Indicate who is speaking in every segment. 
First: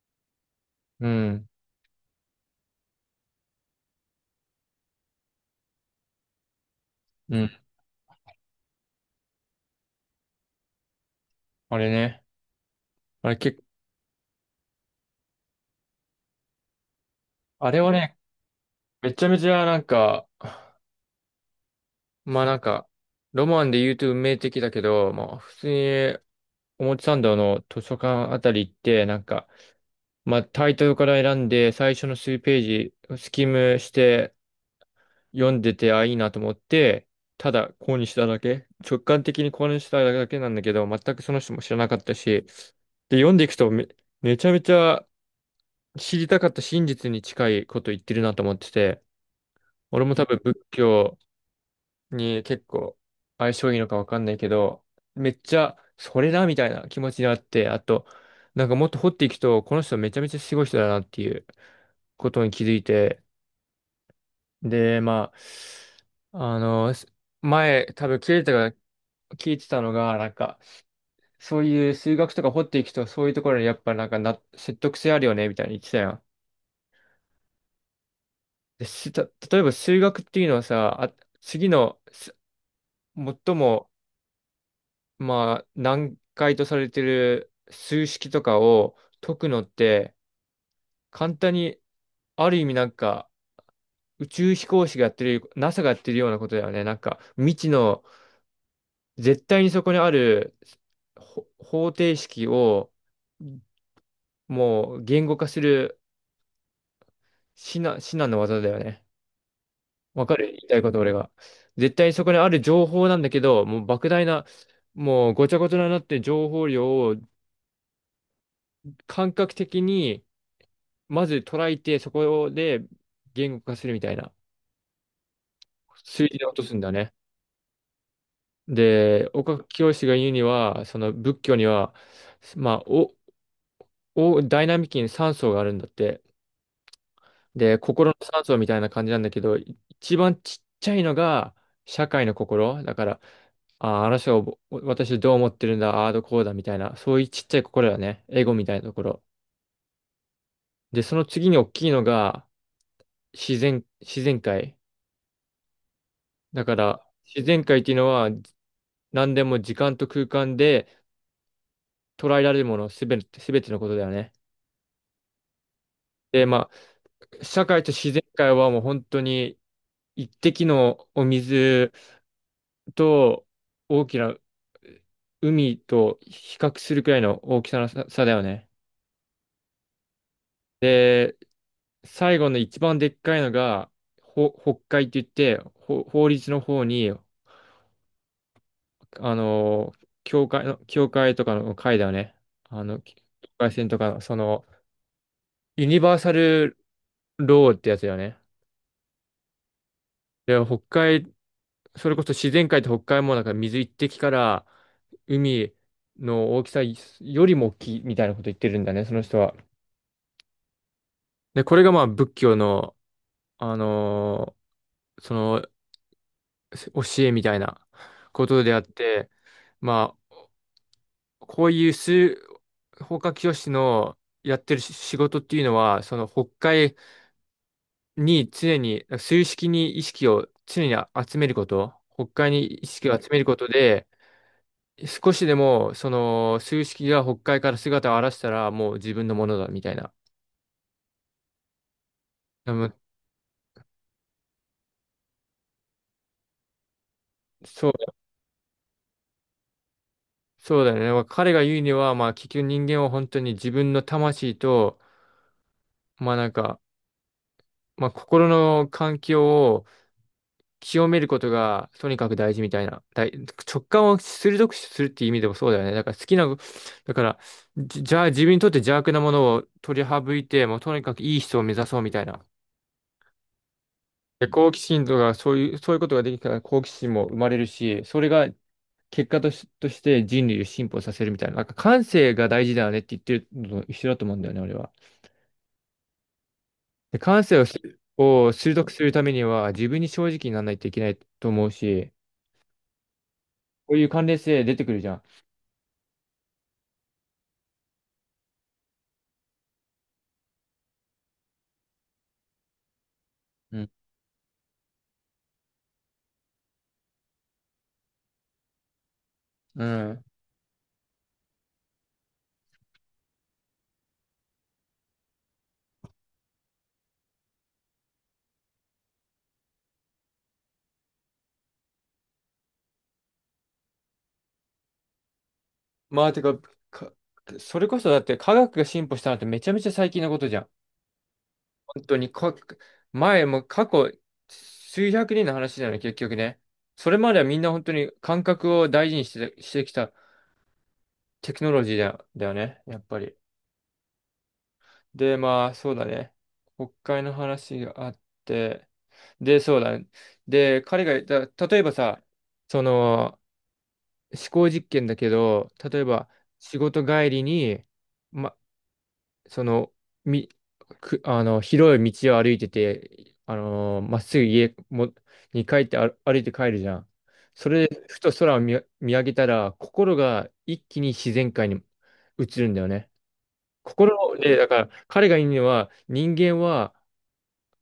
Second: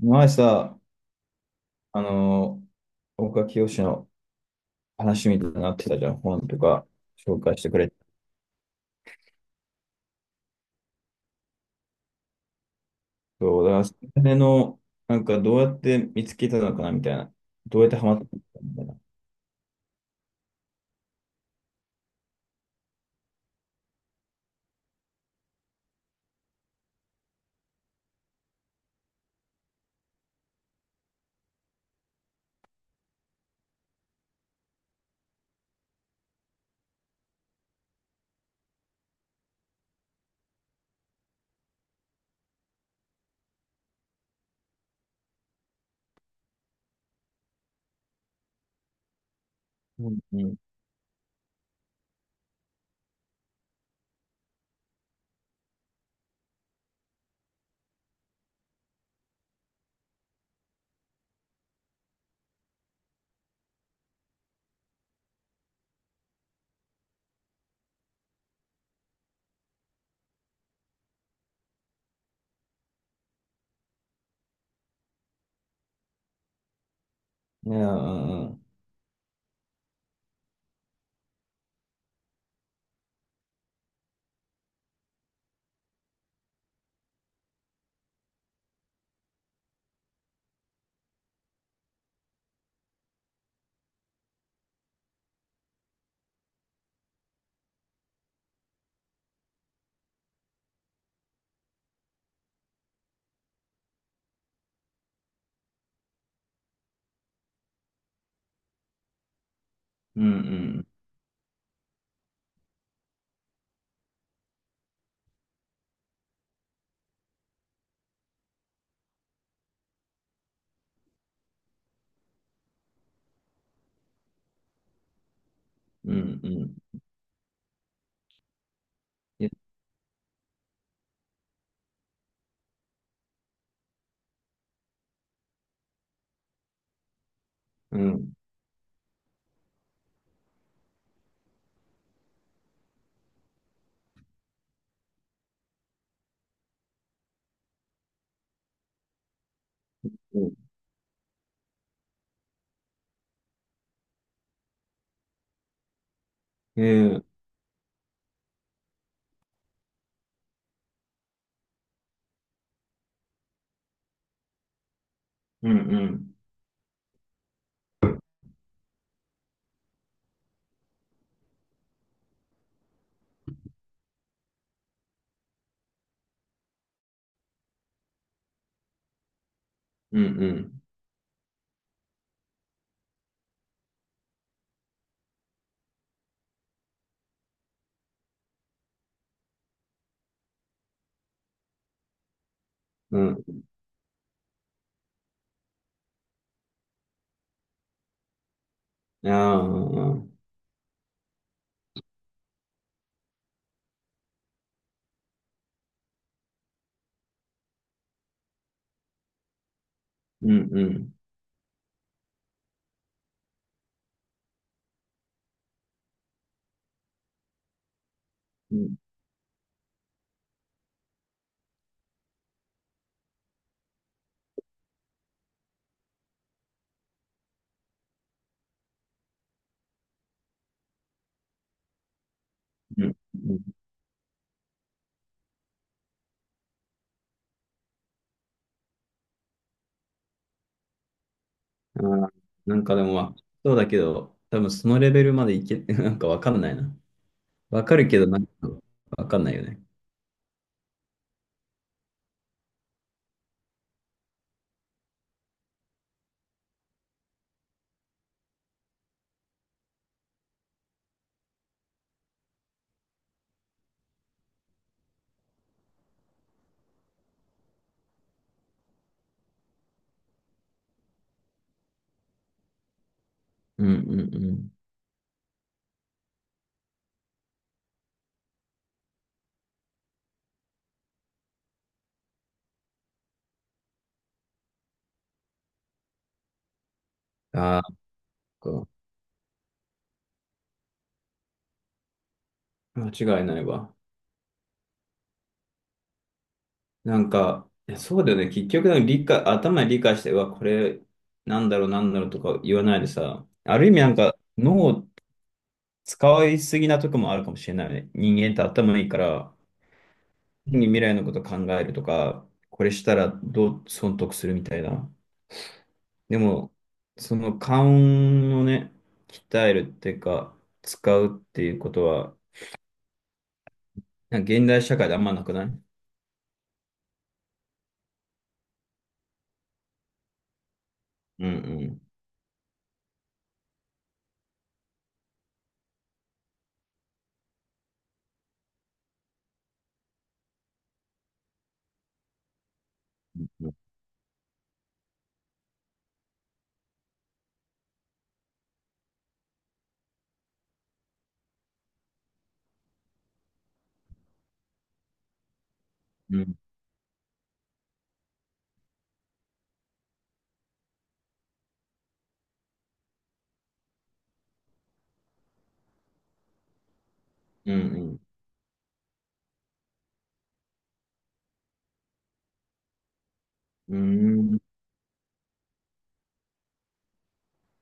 Speaker 1: 前さ、
Speaker 2: うん、
Speaker 1: あのー岡清の話みたいになってたじゃん、本とか
Speaker 2: う
Speaker 1: 紹
Speaker 2: ん。
Speaker 1: 介してくれて。
Speaker 2: あれね。あれ結
Speaker 1: そ
Speaker 2: 構、
Speaker 1: う、だから、それの、なんかどうやって見つけたのかなみたいな。
Speaker 2: あ
Speaker 1: ど
Speaker 2: れ
Speaker 1: うやっ
Speaker 2: は
Speaker 1: てハマ
Speaker 2: ね、
Speaker 1: ったのかみたいな。
Speaker 2: めちゃめちゃなんか、まあなんか、ロマンで言うと運命的だけど、まあ普通に表参道の図書館あたり行って、タイトルから選んで、最初の数ページ、スキムして読んでて、あ、いいなと思って、ただ購入しただけ、直感的に購入しただけなんだけど、全くその人も知らなかったし、で、読んでいくとめちゃめちゃ知りたかった真実に近いこと言ってるなと思ってて、俺
Speaker 1: う
Speaker 2: も
Speaker 1: ん、
Speaker 2: 多分
Speaker 1: うん。
Speaker 2: 仏教に結構相性いいのかわかんないけど、めっちゃそれだみたいな気持ちになって、あと、なんかもっと掘っていくと、この人めちゃめちゃすごい人だなっていうことに気づいて、で、あ、あの、す前多分聞いてたが、聞いてたのが、なんか、そういう数学とか掘っていくと、そういうところにやっぱなんかな、説得性あるよね、みたいに言ってたやん。
Speaker 1: いや、うん
Speaker 2: で、した、例えば数学っていうのはさ、あ、次の、す最も、まあ、難解とされてる数式とかを解くのって、簡単に、ある意味なんか、宇宙飛行士がやってる、NASA がやってるようなことだよね。なんか、未知の、絶対にそこにある方程式を、もう言語化する至難の技だよね。
Speaker 1: う
Speaker 2: わかる言いたい
Speaker 1: ん。
Speaker 2: こと、俺が。絶対にそこにある情報なんだけど、もう莫大な、もうごちゃごちゃになってる情報量を感覚的に、まず捉えて、そこで言語化するみたいな、
Speaker 1: うんう
Speaker 2: 数字
Speaker 1: ん。
Speaker 2: で
Speaker 1: う
Speaker 2: 落
Speaker 1: ん
Speaker 2: と
Speaker 1: う
Speaker 2: すんだ
Speaker 1: ん。
Speaker 2: ね。で、
Speaker 1: いや、
Speaker 2: 岡清が言うには、その仏教には、まあ、お、お、ダイナミックに3層があるんだって。で、
Speaker 1: う
Speaker 2: 心の
Speaker 1: ん。
Speaker 2: 3層みたいな感じなんだけど、一番ちっちゃいのが社会の心。だから、あー、あの人を、お私どう思ってるんだ、ああーどうこうだみたいな、そういうちっちゃい心だね。エゴみたいなところ。
Speaker 1: うん、
Speaker 2: で、その次に大きいのが自然界。だか
Speaker 1: え
Speaker 2: ら、
Speaker 1: ー、
Speaker 2: 自然界っていうのは何でも時間と空間で捉えられるものすべて、すべてのことだよね。
Speaker 1: うんうん。
Speaker 2: で、まあ、社会と自然界はもう本当に一滴のお水と大きな海と比較するくらいの大きさの差だよね。
Speaker 1: うんうん。
Speaker 2: で、最後の一番でっかいのが、北海って言って、法律の方に、あの、教会とかの会だよね。あの、境
Speaker 1: うん。
Speaker 2: 界線とか、その、ユニバーサルローってやつだよね。
Speaker 1: いや、うんうん。
Speaker 2: で、北海、それこそ自然界って北海もなんか水一滴から海の大きさよりも大きいみたいなこと言ってるんだね、その人は。
Speaker 1: うんうん。
Speaker 2: で、これがまあ仏教の、あのーその教えみたいなことで
Speaker 1: う
Speaker 2: あっ
Speaker 1: ん
Speaker 2: て、まあ、こういう数、法華経師のやってる仕事っていうのは、その北海に常に、数式に意識を常に集めること、北海に意
Speaker 1: う
Speaker 2: 識
Speaker 1: ん。
Speaker 2: を集めることで、少しでも、その、数式が北海から姿を現したら、もう自分のものだ、みたいな。
Speaker 1: あー
Speaker 2: で
Speaker 1: なん
Speaker 2: も
Speaker 1: かでも、まあそうだけど、多分そのレベルまでいけ、なんかわかんないな。わ
Speaker 2: そ
Speaker 1: かる
Speaker 2: う、
Speaker 1: けど、なんか、わかんないよね。
Speaker 2: そうだよね。まあ彼が言うには、まあ、結局人間は本当に自分の魂と、まあなんか、心の環境を清めることが、とにかく大事みたいな。直感を鋭くするっていう意味でもそうだよね。だから好きな、だから、じじゃあ自分にとって邪悪なものを取り省いて、もうとにかくいい人を目指そうみたいな。
Speaker 1: うんうんう
Speaker 2: で、好
Speaker 1: ん。
Speaker 2: 奇心とか、そういうことができたら好奇心も生まれるし、それが結果とし、として人類を進歩させるみたいな、なんか感性が大事だよねって言ってるのと一緒だと思うんだよね、俺は。で、感性を
Speaker 1: あ
Speaker 2: し、
Speaker 1: あ、
Speaker 2: を鋭くするためには、自分に正直にならないといけないと思うし、
Speaker 1: 間違いない
Speaker 2: こ
Speaker 1: わ。
Speaker 2: ういう関連性出てくるじゃん。
Speaker 1: なんか、いやそうだよね。結局、なんか理解、頭で理解して、うわ、これ、なんだろう、なんだろうとか言わないでさ、
Speaker 2: う
Speaker 1: ある
Speaker 2: ん。
Speaker 1: 意味なんか、脳を使いすぎなとこもあるかもしれないね。人間って頭いいから、
Speaker 2: うん。
Speaker 1: 未来のこと考えるとか、これしたらどう損得するみたいな。でも、その勘をね、鍛えるっていうか、使うっていうことは、なんか現代社会であんまなくない。う
Speaker 2: まあ、てか、か、それこそだって科学が進歩したのってめちゃめちゃ最近のことじゃん。
Speaker 1: ん
Speaker 2: 本当にか、前も過去数百年の話なの、結局ね。それまではみんな本当に感覚を大事にして、してきたテクノロジーだよね、やっぱり。
Speaker 1: うん。
Speaker 2: で、まあ、そうだね。国会の話があって、で、そうだね。で、彼が言った、例えばさ、その、思考実験だけど、例えば
Speaker 1: うん
Speaker 2: 仕事帰りに、ま、その、み、あの、広い道を歩いてて、あのーまっすぐに帰って歩いて帰るじゃん。そ
Speaker 1: うんう
Speaker 2: れで、
Speaker 1: ん。
Speaker 2: ふと空を見上げたら、心が一気に自然界に移るんだよね。
Speaker 1: う
Speaker 2: 心で、
Speaker 1: ん
Speaker 2: だから、彼が言うのは、人間は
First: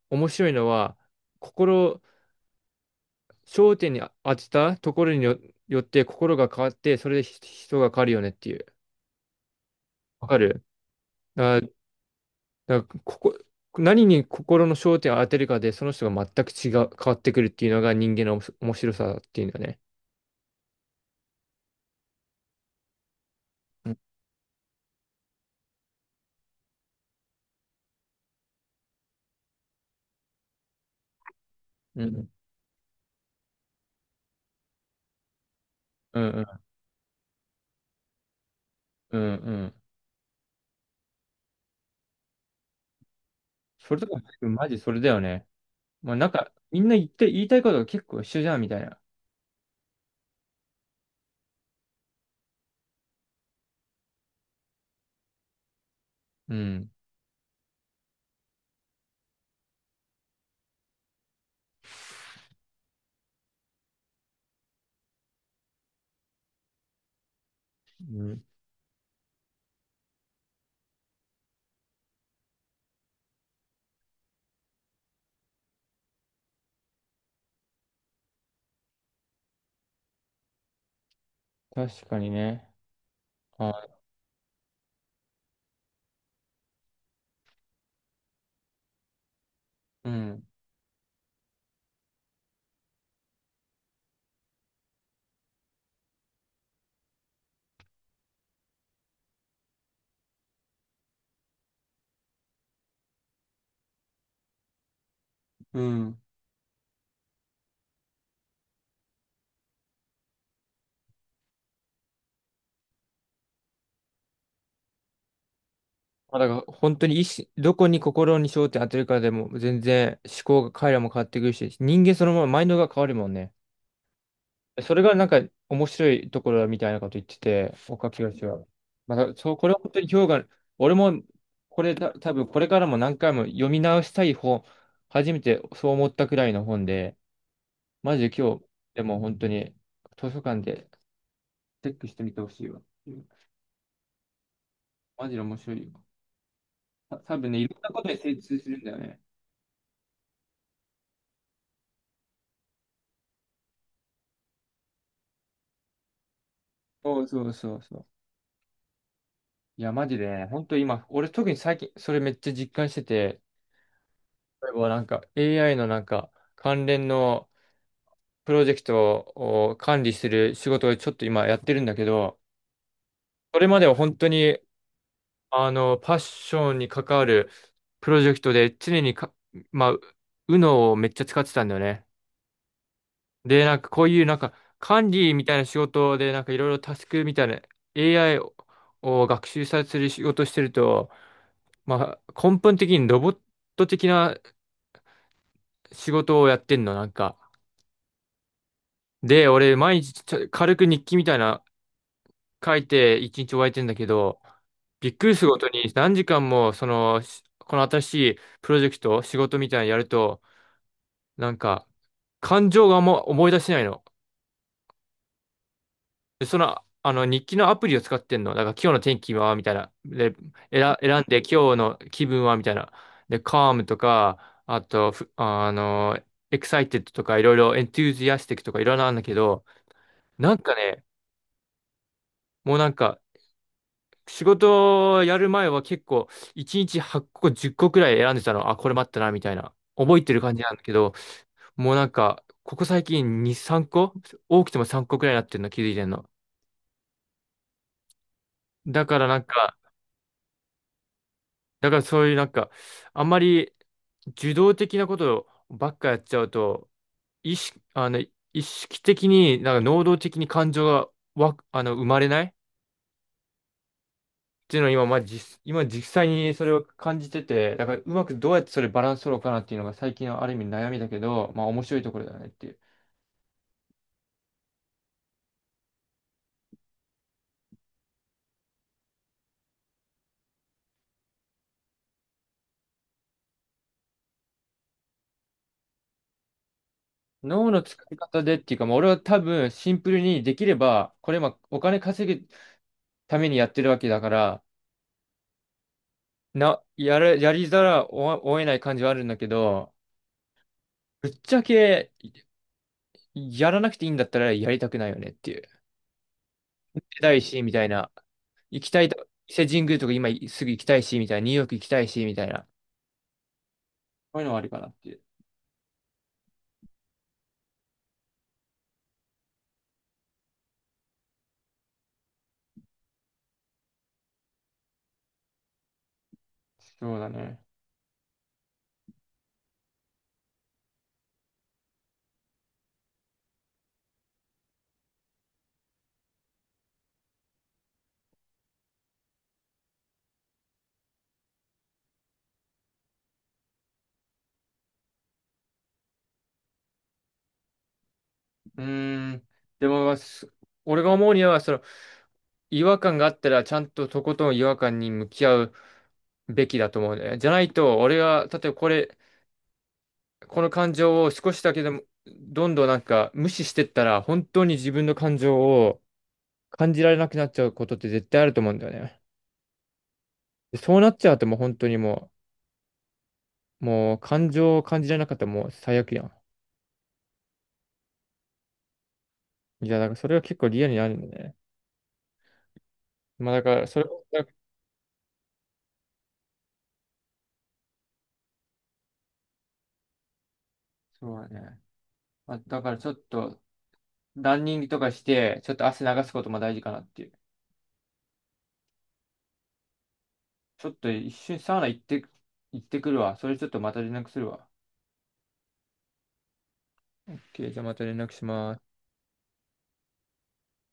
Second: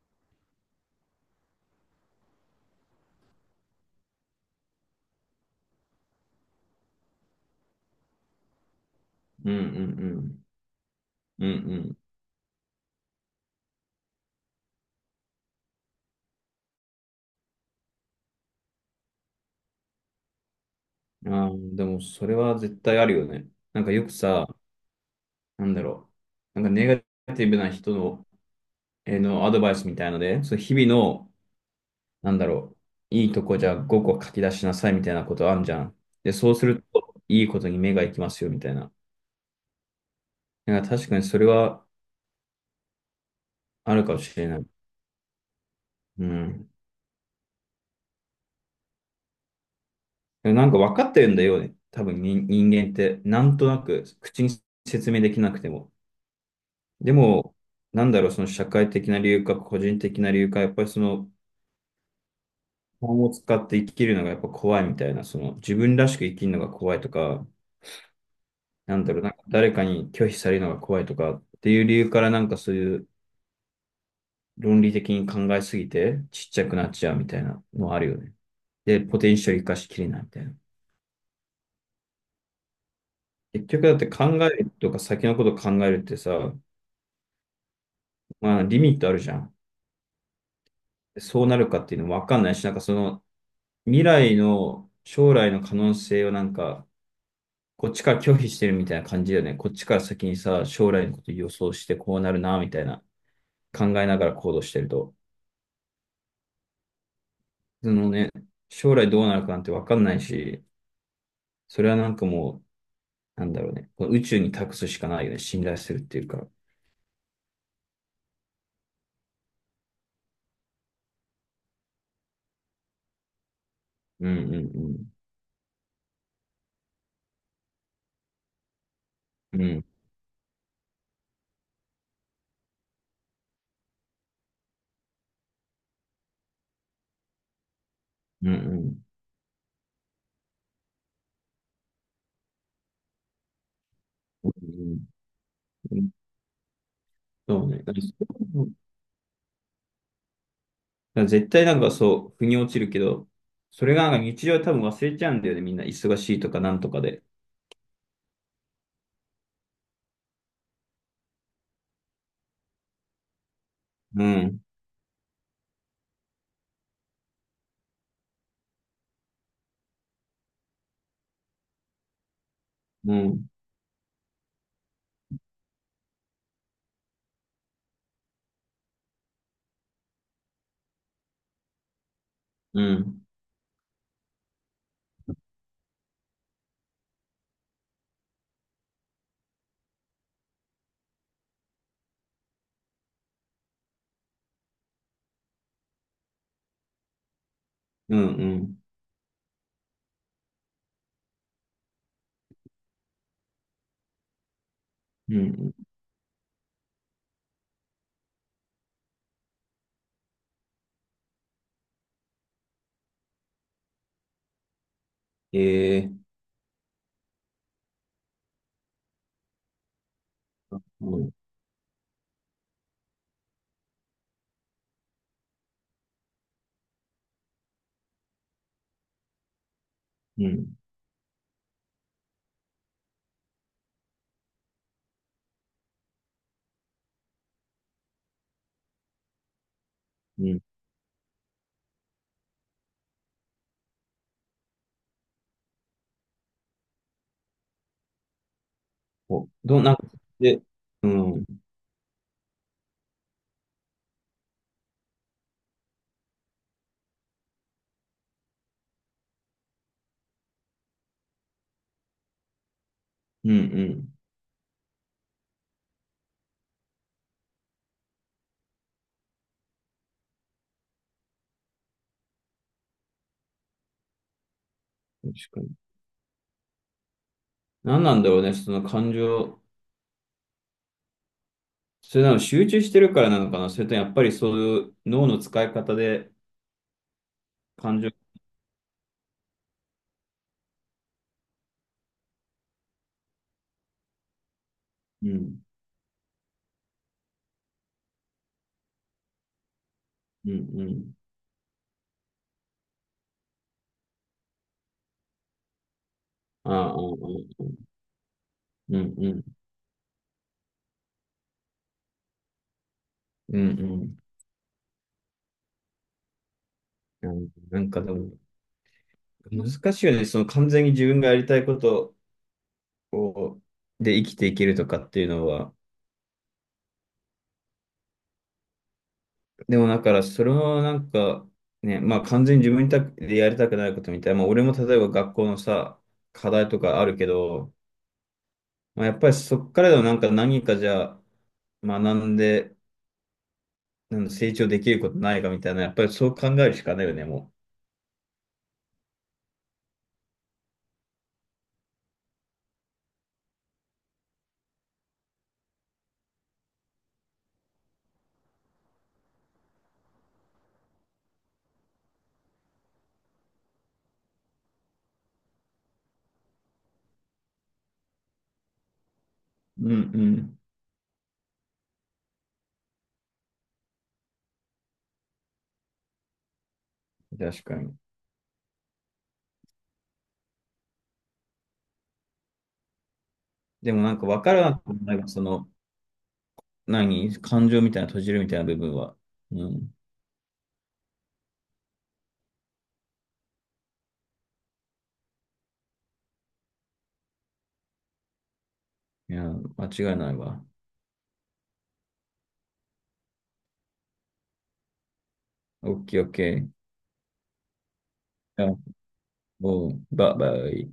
Speaker 2: 面白いのは、心、焦点に当てたところによって心が変わって、それで人が変わるよねっていう。
Speaker 1: うんう
Speaker 2: わか
Speaker 1: ん
Speaker 2: る
Speaker 1: うん。
Speaker 2: あ。
Speaker 1: うん
Speaker 2: だからここ、何に心の焦点を当てるかで、その人が全く違う、変わってくるっていうのが人間のおもし面白さっていうのね。
Speaker 1: うん。ああ、でもそれは絶対あるよね。なん
Speaker 2: う
Speaker 1: か
Speaker 2: ん
Speaker 1: よくさ、なんだろう。なんかネガティブな人の、のアドバイスみたいので、そう日々の、
Speaker 2: うん
Speaker 1: なんだろう、いいとこじゃあ5個書き出しなさいみたいなことあんじゃん。
Speaker 2: うん
Speaker 1: で、
Speaker 2: う
Speaker 1: そう
Speaker 2: ん
Speaker 1: するといいことに目が行きますよみたいな。
Speaker 2: うんうん。
Speaker 1: なんか確かにそれは
Speaker 2: そ
Speaker 1: あ
Speaker 2: れ
Speaker 1: る
Speaker 2: と
Speaker 1: かも
Speaker 2: か、
Speaker 1: しれない。
Speaker 2: マジそれだよね。まあ
Speaker 1: う
Speaker 2: なんか、
Speaker 1: ん。
Speaker 2: みんな言って、言いたいことが結構一緒じゃん、みたいな。
Speaker 1: でもなんか分かってるんだよね。多分人間って、なんとなく口に説明できなくても。
Speaker 2: うん。
Speaker 1: でも、なんだろう、その社会的な理由か、個人的な理由か、やっぱりその、本を使って生きるのがやっぱ怖いみたいな、その、自分らしく生きるのが怖いとか、
Speaker 2: うん。
Speaker 1: なんだろう、なんか誰かに拒否されるのが怖いとかっていう理由からなんかそういう論理的に考えすぎてちっちゃくなっちゃうみたいなのあるよね。で、ポテンシャル生かしきれないみたいな。
Speaker 2: 確かにね。
Speaker 1: 結
Speaker 2: あ、
Speaker 1: 局だって考えるとか先のこと考えるってさ、まあリミットあるじゃん。
Speaker 2: うん。
Speaker 1: そうなるかっていうのもわかんないし、なんかその未来の将来の可能性をなんか、こっちから拒否してるみたいな感じだよね。こっちから先にさ、将来のこと予想してこうなるな、みたいな考えながら行動してると。
Speaker 2: うん。
Speaker 1: そのね、将来どうなるかなんてわかんないし、それはなんかもう、なんだろうね。この宇宙に託すしかないよね。信頼するっていう
Speaker 2: ま
Speaker 1: か。
Speaker 2: あだから本当に意思、どこに心に焦点当てるかでも全然思考が彼らも変わってくるし、人間そのままマインドが変わるもんね。
Speaker 1: うんうん
Speaker 2: それがなんか面白いところだみたいなこと言ってて、岡清は。まあ、そう、
Speaker 1: うん。う
Speaker 2: これは
Speaker 1: ん
Speaker 2: 本当に評価、俺もこれた多分これからも何回も読み直したい本、初めてそう思ったくらいの本で、マジで
Speaker 1: うん
Speaker 2: 今
Speaker 1: う
Speaker 2: 日、
Speaker 1: ん。
Speaker 2: でも本当に図書館でチェックしてみてほしいわ。マジで面白いよ。
Speaker 1: うん、
Speaker 2: 多分ね、
Speaker 1: そ
Speaker 2: い
Speaker 1: う
Speaker 2: ろ
Speaker 1: ね。
Speaker 2: んな
Speaker 1: だから
Speaker 2: こ
Speaker 1: そ
Speaker 2: とに精
Speaker 1: ういう
Speaker 2: 通す
Speaker 1: の
Speaker 2: るんだよね。
Speaker 1: だから絶対なんかそう、腑に落ちるけど、それがなんか日常は多分忘れちゃうんだよね、みんな。忙しいとかなんとか
Speaker 2: そ
Speaker 1: で。
Speaker 2: うそうそうそう。いや、マジでね、本当今、俺特に最近それめっちゃ実感してて、
Speaker 1: うん、
Speaker 2: 例えばなんか AI のなんか関連のプロジェクトを管理する仕事をちょっと今やってるんだけど、
Speaker 1: うん、
Speaker 2: それまでは本当に、あの、パッションに関わるプロジェクトで常にか、まあ、UNO をめっちゃ使ってたんだよね。
Speaker 1: うん、
Speaker 2: で、なんかこういうなんか管理みたいな仕事でなんかいろいろタスクみたいな AI を学習させる仕事してると、まあ、根本的にロボット的な仕事をやってんの、なんか。
Speaker 1: うん、うん、
Speaker 2: で、俺毎日軽く日記みたいな書いて一日終えてんだけど、びっく
Speaker 1: う
Speaker 2: りすること
Speaker 1: ん。
Speaker 2: に何時間もそのこの新しいプロジェクト仕事みたいなのやるとなんか感情が思い出せないの。
Speaker 1: ええ、
Speaker 2: でそのあの日記のアプリを使ってんの。だから今日の天気はみたいな。で、
Speaker 1: う
Speaker 2: 選ん
Speaker 1: ん、
Speaker 2: で今日の気分はみたいな。で、calm とか、あと、ふあの、excited とかいろいろ enthusiastic とかいろいろあるんだけど、
Speaker 1: う
Speaker 2: なんか
Speaker 1: ん、
Speaker 2: ね、もうなんか仕事をやる前は結構1日8個10個くらい選んでたの。あ、これ待ったな、みたいな。覚えてる
Speaker 1: う
Speaker 2: 感
Speaker 1: ん。
Speaker 2: じなんだけど、もうなんか、ここ最近2、3個多くても3個くらいになってるの気づいてんの。だからなん
Speaker 1: お、
Speaker 2: か、
Speaker 1: どう、なんか、で、うん、うん、
Speaker 2: だからそういうなんか、あんまり受動的なことばっかやっちゃうと、意識、あの、意識的に、なんか能動的に感情がわ、あの、生まれない
Speaker 1: うん。
Speaker 2: っていうのを今、今実際にそれを感じてて、だからうまくどうやってそれバランス取ろうかなっていうのが最近のある意味悩みだけど、まあ面白いところだよねっていう。
Speaker 1: 確かに。何なんだろうね、その感情。それなの集中してるからなのかな、それともやっぱりそういう脳の使い方で
Speaker 2: 脳の
Speaker 1: 感
Speaker 2: 使
Speaker 1: 情。
Speaker 2: い方でっていうか、まあ、俺は多分シンプルにできれば、これ今お金稼ぐためにやってるわけだから、
Speaker 1: うん、
Speaker 2: な、やる、やりざらをを得ない感じはあるんだけど、
Speaker 1: うん、うん。
Speaker 2: ぶっちゃけやらなくていいんだったらやりたくないよねっていう。
Speaker 1: ああ、ああ、あ
Speaker 2: 行きたいし、
Speaker 1: あ、
Speaker 2: みたいな。行き
Speaker 1: う
Speaker 2: たい
Speaker 1: ん、
Speaker 2: と、
Speaker 1: うん、
Speaker 2: 伊勢神宮とか今すぐ行きたいし、みたいな。ニューヨーク行きたいし、みたいな。
Speaker 1: うん、
Speaker 2: こういうのはあるかなっていう。
Speaker 1: うん。なんかでも、難しいよね。その完全に自分がやりたいことをで生きていけるとかっていうのは。
Speaker 2: そうだね。
Speaker 1: でもだから、それもなんか、ね、まあ完全に自分にたでやりたくないことみたいな。まあ俺も例えば学校のさ、課題とかあるけど、まあ、やっぱりそっからでもなんか何かじゃあ学んで、なんだ成長できることないかみたいな、やっぱりそう考えるしかないよね、も
Speaker 2: うーん。でも、まあす俺が思うには、その、違和感があったら、ちゃんととことん違和感に向き合うべきだと思うね。じゃないと、俺が、例えばこれ、この感情を少しだけでも、どんどんなんか無視してったら、本当に自分の感情を感じられなくなっちゃうことって絶対あると思うんだよね。
Speaker 1: う。うんう
Speaker 2: でそうなっちゃうともう本当にもう、もう感情を感じられなかったらもう最悪や
Speaker 1: ん。確かに。
Speaker 2: ん。いや、だからそれは結構リアルにあるんだね。まあだから、
Speaker 1: で
Speaker 2: そ
Speaker 1: も
Speaker 2: れ、
Speaker 1: なんか分からなくもない、その、何、感情みたいな閉じるみたいな部分は。うん、
Speaker 2: そうだね。まあ、だからちょっと、ランニングとかして、ちょっと汗流すことも大事かなっていう。
Speaker 1: いや、間違いないわ。
Speaker 2: ちょっと一瞬サウナ行って、行ってくるわ。それちょっとまた連絡するわ。
Speaker 1: オッケーオッケー。い
Speaker 2: OK、じゃあまた連絡し
Speaker 1: や、
Speaker 2: ます。
Speaker 1: もう、バイバイ。